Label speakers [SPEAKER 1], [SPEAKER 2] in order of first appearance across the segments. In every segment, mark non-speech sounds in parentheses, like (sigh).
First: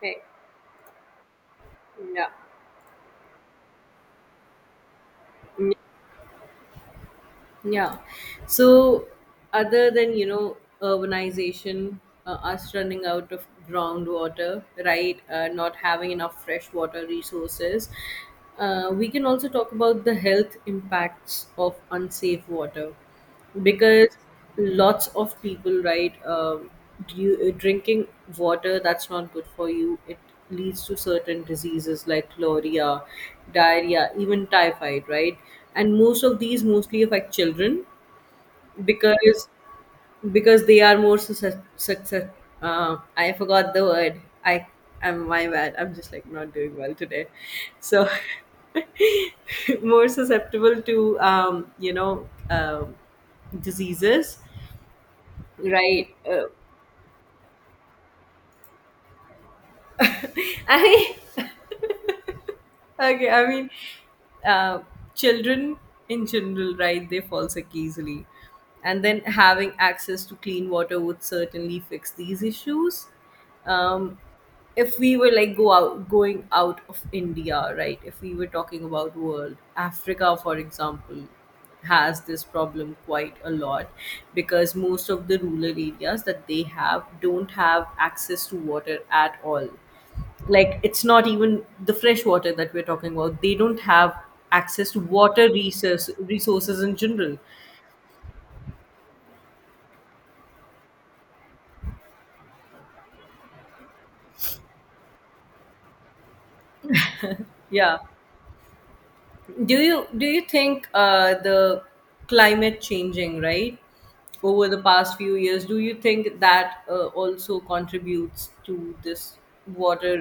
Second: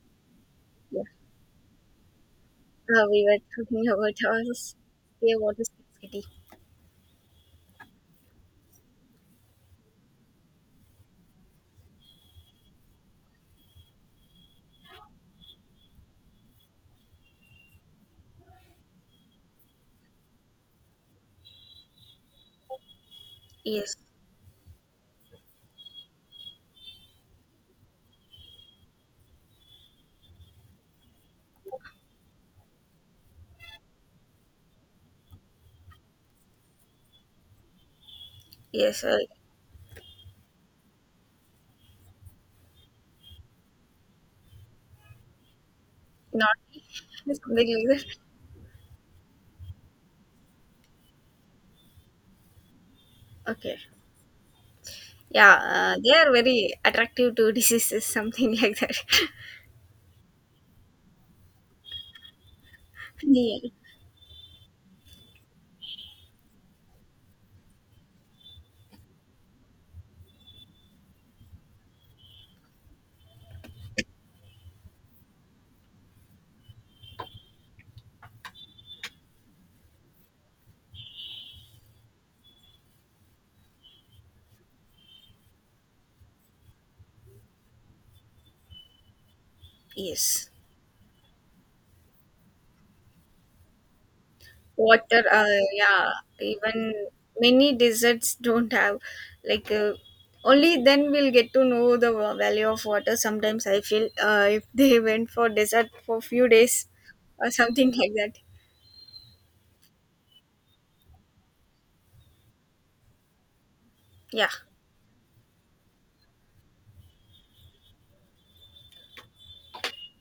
[SPEAKER 1] Hey,
[SPEAKER 2] Yeah,
[SPEAKER 1] yeah.
[SPEAKER 2] we were talking about our yeah, what is city?
[SPEAKER 1] Yeah. So, other than, urbanization, us running out of groundwater, right? Not having enough fresh water resources, we can also talk about the health impacts of unsafe water,
[SPEAKER 2] Yes,
[SPEAKER 1] because lots of people, right? You, drinking water that's not good for you, it leads to certain diseases like chloria, diarrhea, even typhoid, right? And most of these mostly affect children,
[SPEAKER 2] yes,
[SPEAKER 1] because they are more success I forgot the word. I am, my bad. I'm just like
[SPEAKER 2] not
[SPEAKER 1] not doing
[SPEAKER 2] (laughs)
[SPEAKER 1] well today.
[SPEAKER 2] something like
[SPEAKER 1] So,
[SPEAKER 2] that.
[SPEAKER 1] (laughs) more susceptible to
[SPEAKER 2] Okay.
[SPEAKER 1] diseases,
[SPEAKER 2] Yeah,
[SPEAKER 1] right?
[SPEAKER 2] they are very attractive to diseases, (laughs) something like that. (laughs)
[SPEAKER 1] (laughs) I Okay, I mean,
[SPEAKER 2] Yeah.
[SPEAKER 1] uh, children in general, right? They fall sick easily, and then having access to clean water would certainly fix these issues. um, if we were like go out going out of India, right? If we were talking about world, Africa, for example, has this problem quite a lot, because most of the rural areas that they have don't have access to water at all.
[SPEAKER 2] Yes,
[SPEAKER 1] Like, it's not even the fresh water that we're talking about, they don't have access to
[SPEAKER 2] water.
[SPEAKER 1] water
[SPEAKER 2] Yeah,
[SPEAKER 1] resources
[SPEAKER 2] even
[SPEAKER 1] in general.
[SPEAKER 2] many deserts don't have like. Only then we'll get to know the value of water. Sometimes I feel if they (laughs) went for desert for few days or something
[SPEAKER 1] Yeah,
[SPEAKER 2] like that.
[SPEAKER 1] do you think the climate changing, right?
[SPEAKER 2] Yeah.
[SPEAKER 1] Over the past few years, do you think that also contributes to this water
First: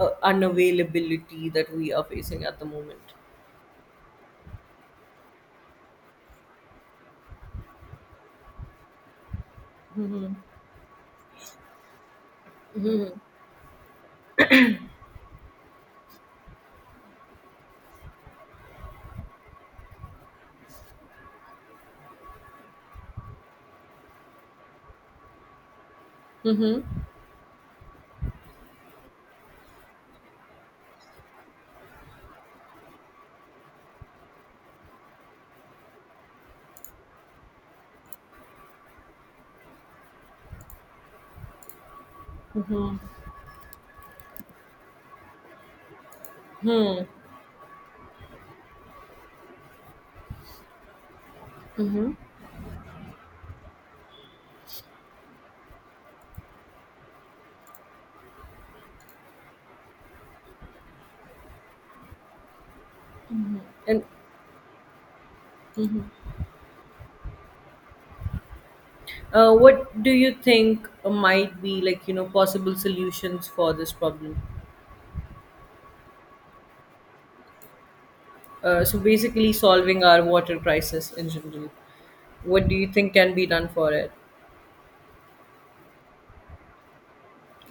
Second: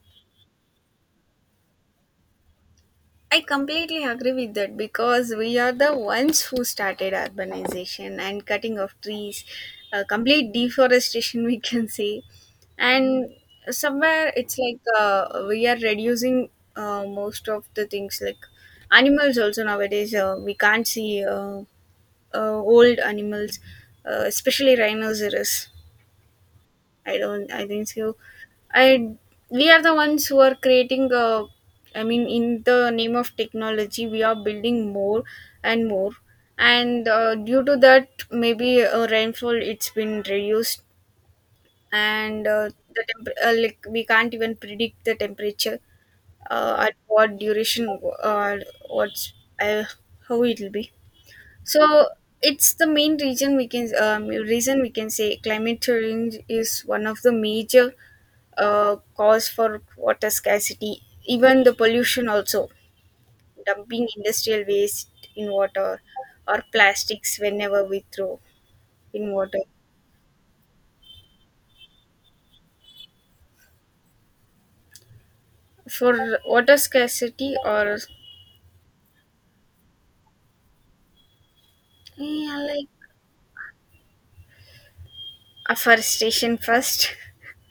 [SPEAKER 1] unavailability that we are facing at the moment?
[SPEAKER 2] I completely agree with that because we are the ones who started urbanization and cutting of trees, complete deforestation, (laughs) we can say. And somewhere it's like we are reducing most of the things like animals also nowadays. We can't see old animals, especially rhinoceros.
[SPEAKER 1] Mm-hmm.
[SPEAKER 2] I don't. I think so. I we are the ones who are creating. I mean, in the name of technology, we are building more and more, and due to that, maybe rainfall it's been reduced, and the like we can't even predict the temperature at
[SPEAKER 1] Mm-hmm.
[SPEAKER 2] what duration or what's uh, how it will be. So
[SPEAKER 1] Mm-hmm.
[SPEAKER 2] it's the main reason we can say climate change is one of the major cause for water scarcity, even the pollution also, dumping industrial waste in water
[SPEAKER 1] And
[SPEAKER 2] or plastics whenever we throw in water.
[SPEAKER 1] What do you think might be, like, possible solutions for this problem?
[SPEAKER 2] For water scarcity or
[SPEAKER 1] So, basically, solving our water crisis in general.
[SPEAKER 2] yeah,
[SPEAKER 1] What do you
[SPEAKER 2] like
[SPEAKER 1] think can be done for it?
[SPEAKER 2] afforestation first,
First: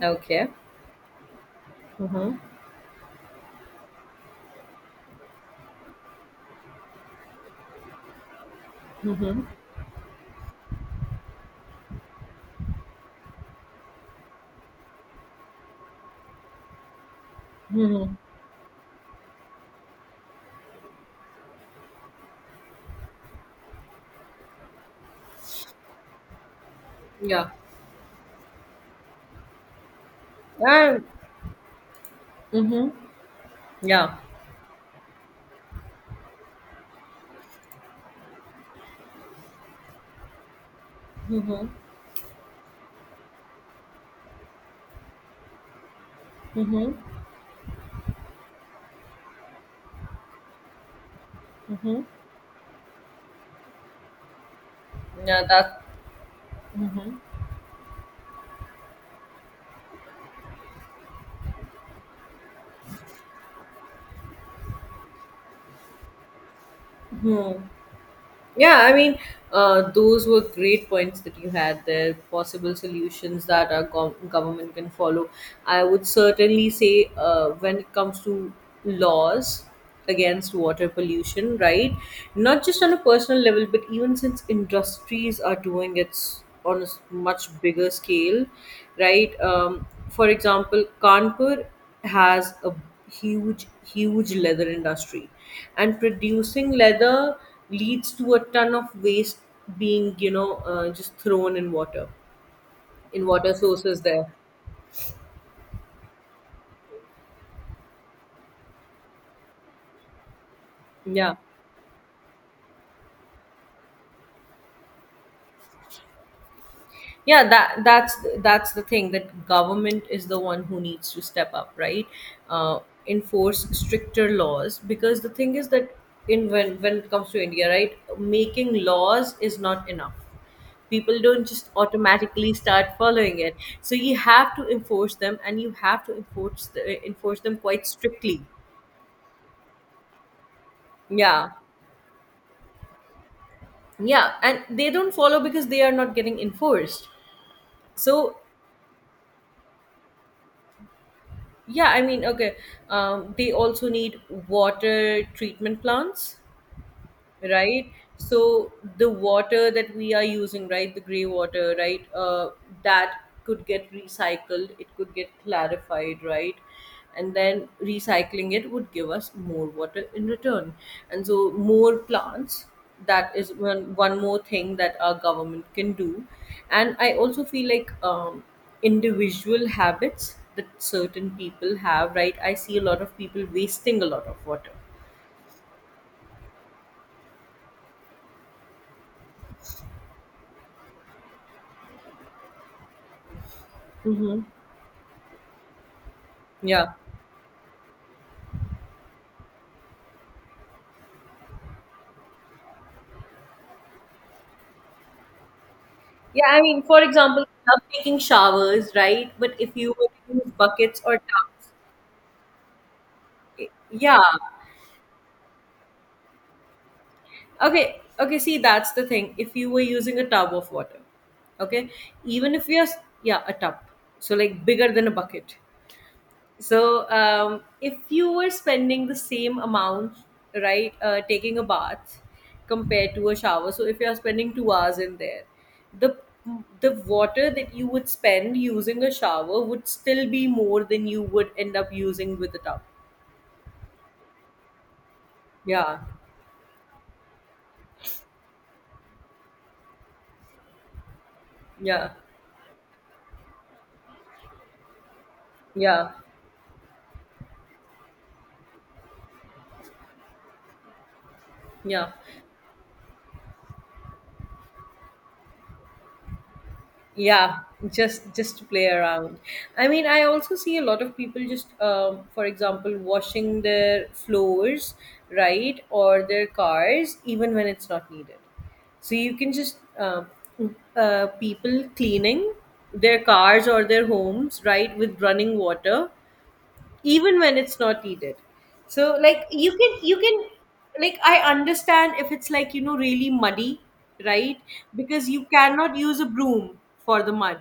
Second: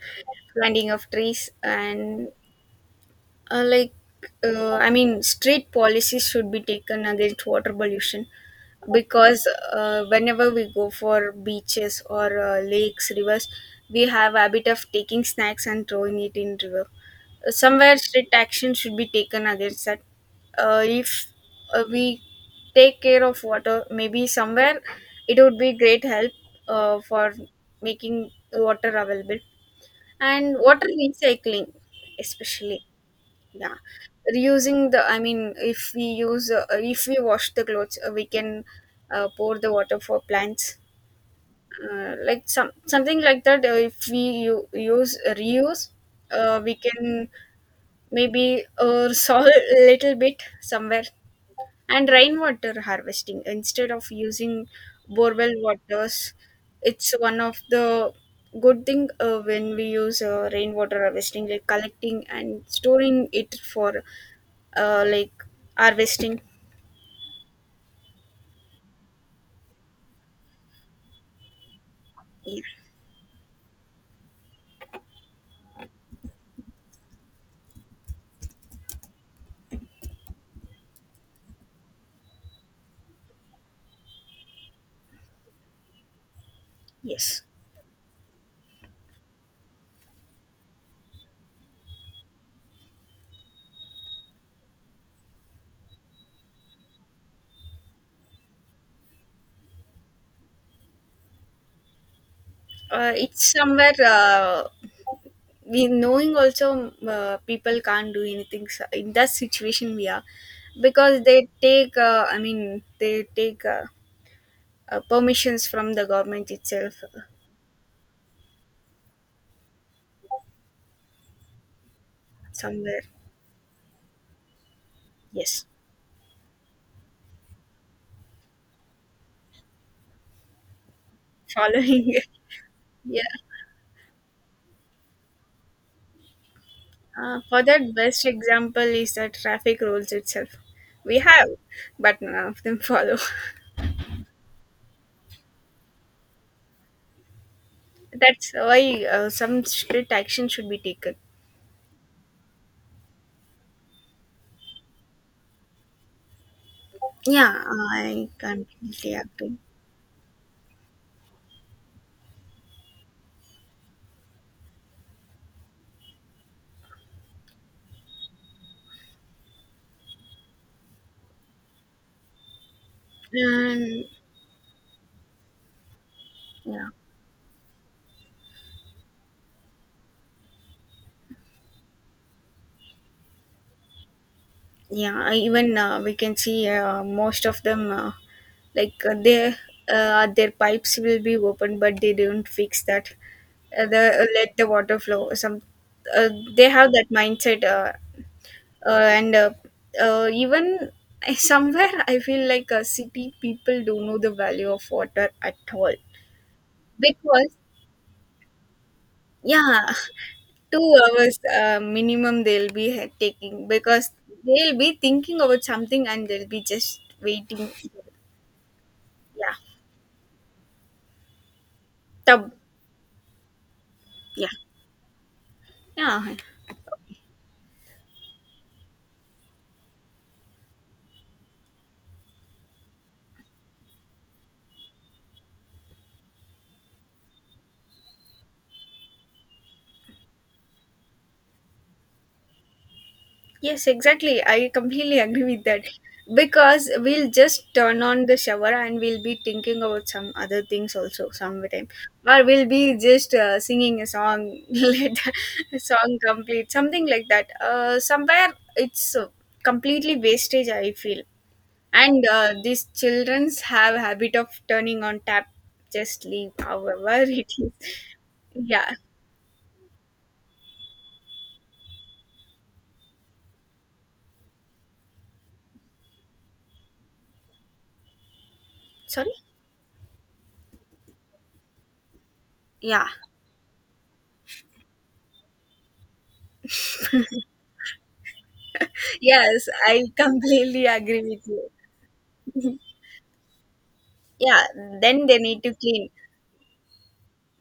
[SPEAKER 1] Okay.
[SPEAKER 2] (laughs) planting of trees and
[SPEAKER 1] Mm-hmm.
[SPEAKER 2] uh, like I mean, strict policies should be taken against water pollution
[SPEAKER 1] Mm-hmm.
[SPEAKER 2] because whenever we go for beaches or lakes rivers we have habit of taking snacks and throwing it in river somewhere
[SPEAKER 1] Mm-hmm.
[SPEAKER 2] strict action should be taken against that if we take care of water maybe somewhere it would be great help for
[SPEAKER 1] Yeah.
[SPEAKER 2] making water available and water
[SPEAKER 1] Yeah.
[SPEAKER 2] recycling especially
[SPEAKER 1] Mm-hmm.
[SPEAKER 2] yeah
[SPEAKER 1] Yeah.
[SPEAKER 2] reusing the I mean if we use if we wash the clothes we can pour the water for plants
[SPEAKER 1] Mm-hmm.
[SPEAKER 2] like something like that if we use reuse we
[SPEAKER 1] Mm-hmm.
[SPEAKER 2] can maybe soil (laughs) a little bit somewhere
[SPEAKER 1] Mm-hmm.
[SPEAKER 2] and rainwater harvesting instead of using
[SPEAKER 1] Yeah.
[SPEAKER 2] borewell
[SPEAKER 1] That.
[SPEAKER 2] waters it's
[SPEAKER 1] Mm-hmm.
[SPEAKER 2] one of the good thing when we use rainwater harvesting like collecting and storing it for uh, like harvesting.
[SPEAKER 1] Hmm. Yeah, I mean, those were great points that you had there,
[SPEAKER 2] Yeah.
[SPEAKER 1] possible solutions that our government can follow. I would certainly say, when it comes to laws against water pollution, right? Not just on a personal level, but even since industries are doing it on a
[SPEAKER 2] Yes,
[SPEAKER 1] much bigger scale, right? For example, Kanpur has a huge, huge leather industry, and producing leather leads to a ton of waste being just thrown in water, in water
[SPEAKER 2] it's somewhere
[SPEAKER 1] sources there.
[SPEAKER 2] we knowing also people can't do anything so in that situation we are because
[SPEAKER 1] Yeah,
[SPEAKER 2] they take I mean they take permissions from the government itself
[SPEAKER 1] yeah, that's the thing, that government is the one who needs to step up, right? uh,
[SPEAKER 2] somewhere
[SPEAKER 1] Enforce stricter laws, because the thing
[SPEAKER 2] yes
[SPEAKER 1] is that, in when it comes to India, right, making laws is not enough. People don't just
[SPEAKER 2] following (laughs)
[SPEAKER 1] automatically start
[SPEAKER 2] yeah
[SPEAKER 1] following it. So you have to enforce them, and you have to enforce them
[SPEAKER 2] for
[SPEAKER 1] quite
[SPEAKER 2] that best
[SPEAKER 1] strictly.
[SPEAKER 2] example is the traffic rules itself we
[SPEAKER 1] Yeah,
[SPEAKER 2] have but none of them follow.
[SPEAKER 1] yeah, and they don't follow because they are not getting enforced.
[SPEAKER 2] (laughs)
[SPEAKER 1] So,
[SPEAKER 2] That's why some strict action should be taken
[SPEAKER 1] yeah, I mean, okay. They also need water treatment plants,
[SPEAKER 2] yeah
[SPEAKER 1] right?
[SPEAKER 2] I
[SPEAKER 1] So the
[SPEAKER 2] completely agree.
[SPEAKER 1] water that we are using, right, the gray water, right, that could get recycled, it could get clarified, right? And then recycling it would give us more water in return, and so more plants. That is one
[SPEAKER 2] And
[SPEAKER 1] one more thing that our government can do.
[SPEAKER 2] yeah,
[SPEAKER 1] And I also feel like, individual habits that certain people have, right? I see a lot of people wasting a lot of water.
[SPEAKER 2] yeah. I- Even we can see most of them, like uh, their their pipes will be open, but they don't fix that. The
[SPEAKER 1] Mm-hmm.
[SPEAKER 2] Let the water flow. Some uh, they have
[SPEAKER 1] Yeah.
[SPEAKER 2] that mindset, and even I- somewhere I feel like city people don't know the value of water at all
[SPEAKER 1] Yeah, I mean, for example,
[SPEAKER 2] because
[SPEAKER 1] we love taking showers, right? But if
[SPEAKER 2] yeah
[SPEAKER 1] you were to use
[SPEAKER 2] 2
[SPEAKER 1] buckets or
[SPEAKER 2] hours
[SPEAKER 1] tubs.
[SPEAKER 2] minimum they'll be taking because
[SPEAKER 1] Yeah.
[SPEAKER 2] they'll be thinking about something and they'll be just waiting.
[SPEAKER 1] Okay, okay, see, that's the thing. If
[SPEAKER 2] Yeah.
[SPEAKER 1] you were using a tub of water, okay,
[SPEAKER 2] Tub.
[SPEAKER 1] even if you're, yeah, a tub, so,
[SPEAKER 2] Yeah.
[SPEAKER 1] like, bigger than a bucket.
[SPEAKER 2] Yeah.
[SPEAKER 1] So, if you were spending the same amount, right, taking a bath compared to a shower, so if you are spending 2 hours in there, the the water that you would spend using a shower would still be more than you would end up using with a tub.
[SPEAKER 2] Yes, exactly. I completely agree with that.
[SPEAKER 1] Yeah,
[SPEAKER 2] Because we'll just turn on the shower and we'll be thinking about some other things also sometime.
[SPEAKER 1] yeah,
[SPEAKER 2] Or we'll be just singing a song, (laughs) let the
[SPEAKER 1] yeah,
[SPEAKER 2] song complete, something like that. Somewhere it's completely wastage, I feel.
[SPEAKER 1] yeah.
[SPEAKER 2] And these childrens have habit of turning on tap just leave however (laughs) it
[SPEAKER 1] Yeah,
[SPEAKER 2] is.
[SPEAKER 1] just to play
[SPEAKER 2] Yeah.
[SPEAKER 1] around. I mean, I also see a lot of people just, for example, washing their floors, right, or their cars, even when it's not needed, so
[SPEAKER 2] Sorry?
[SPEAKER 1] you can just, people cleaning
[SPEAKER 2] Yeah.
[SPEAKER 1] their cars or their homes, right, with running water, even when it's not needed. So, like,
[SPEAKER 2] Yes,
[SPEAKER 1] you can,
[SPEAKER 2] I (laughs) completely
[SPEAKER 1] like,
[SPEAKER 2] agree
[SPEAKER 1] I
[SPEAKER 2] with you.
[SPEAKER 1] understand, if it's, like, really muddy, right,
[SPEAKER 2] Yeah, then
[SPEAKER 1] because
[SPEAKER 2] they
[SPEAKER 1] you
[SPEAKER 2] need to
[SPEAKER 1] cannot
[SPEAKER 2] clean.
[SPEAKER 1] use a broom for the mud.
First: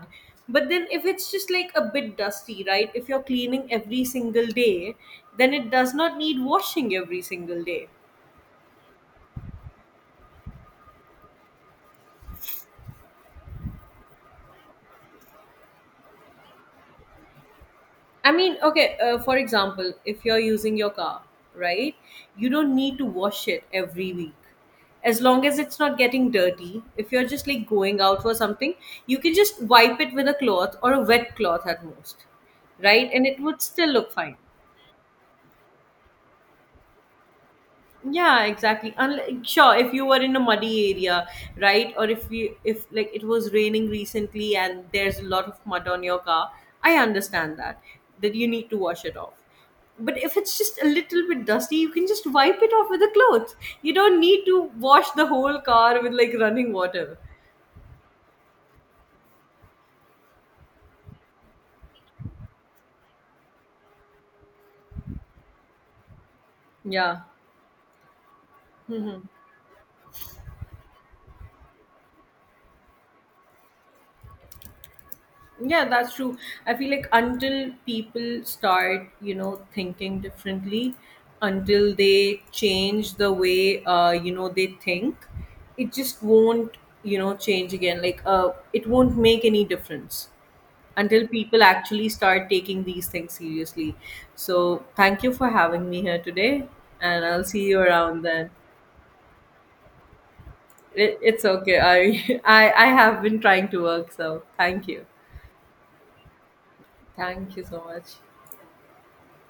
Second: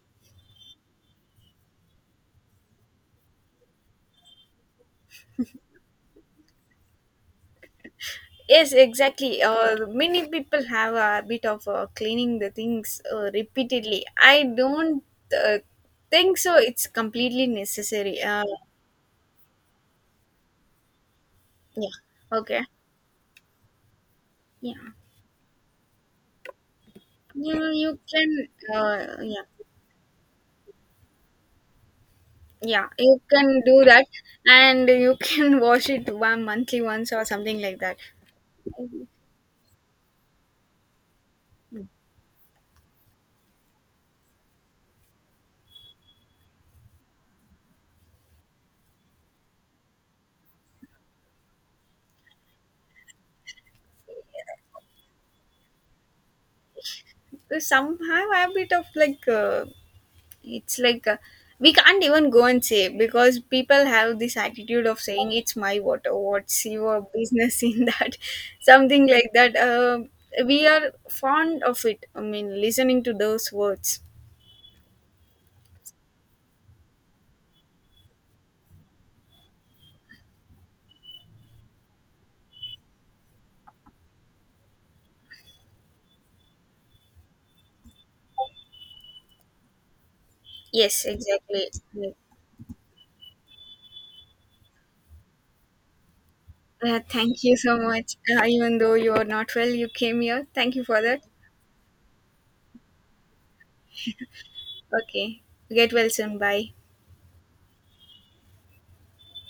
[SPEAKER 1] But then, if it's just, like, a bit dusty, right, if you're cleaning every single day, then it does not need washing every single day.
[SPEAKER 2] Yes, exactly. Many people have a habit of cleaning the things repeatedly. I don't uh, think so. It's completely necessary.
[SPEAKER 1] I mean, okay, for example, if you're using your car, right,
[SPEAKER 2] Yeah.
[SPEAKER 1] you
[SPEAKER 2] Okay.
[SPEAKER 1] don't need to wash it every week.
[SPEAKER 2] Yeah.
[SPEAKER 1] As long as it's not getting dirty, if you're just like going
[SPEAKER 2] You
[SPEAKER 1] out for
[SPEAKER 2] can.
[SPEAKER 1] something, you can
[SPEAKER 2] Yeah.
[SPEAKER 1] just wipe it with a cloth or a wet cloth at most,
[SPEAKER 2] Yeah,
[SPEAKER 1] right?
[SPEAKER 2] you
[SPEAKER 1] And it would
[SPEAKER 2] can do
[SPEAKER 1] still
[SPEAKER 2] that,
[SPEAKER 1] look fine.
[SPEAKER 2] and you can (laughs) wash it one monthly once or something like that.
[SPEAKER 1] Yeah, exactly. Unlike, sure, if you were in a muddy area, right, or if you, if like it was raining recently and there's a lot of mud on your car, I understand that, that you need to wash it off. But if it's just a little bit dusty, you can just wipe it off with a cloth. You don't need to wash the whole car with, like, running water.
[SPEAKER 2] Because somehow a bit of like it's like we can't even go and say because people have this attitude of saying it's my water. What's your
[SPEAKER 1] Yeah.
[SPEAKER 2] business in that? (laughs) Something
[SPEAKER 1] Mm-hmm.
[SPEAKER 2] like that. We are fond of it. I mean, listening to those words.
[SPEAKER 1] Yeah, that's true. I feel like until people start, thinking differently, until they change the way, they think, it just won't, change again. Like, it won't make any difference
[SPEAKER 2] Yes,
[SPEAKER 1] until people
[SPEAKER 2] exactly.
[SPEAKER 1] actually start taking these things seriously. So, thank you for having me here today,
[SPEAKER 2] Yeah,
[SPEAKER 1] and
[SPEAKER 2] thank
[SPEAKER 1] I'll
[SPEAKER 2] you
[SPEAKER 1] see
[SPEAKER 2] so
[SPEAKER 1] you
[SPEAKER 2] much.
[SPEAKER 1] around then.
[SPEAKER 2] Even though you are not well, you came here. Thank you for
[SPEAKER 1] It,
[SPEAKER 2] that.
[SPEAKER 1] it's okay. I, (laughs) I have been trying to work, so thank you.
[SPEAKER 2] Okay. Get well soon. Bye.
[SPEAKER 1] Thank you so much.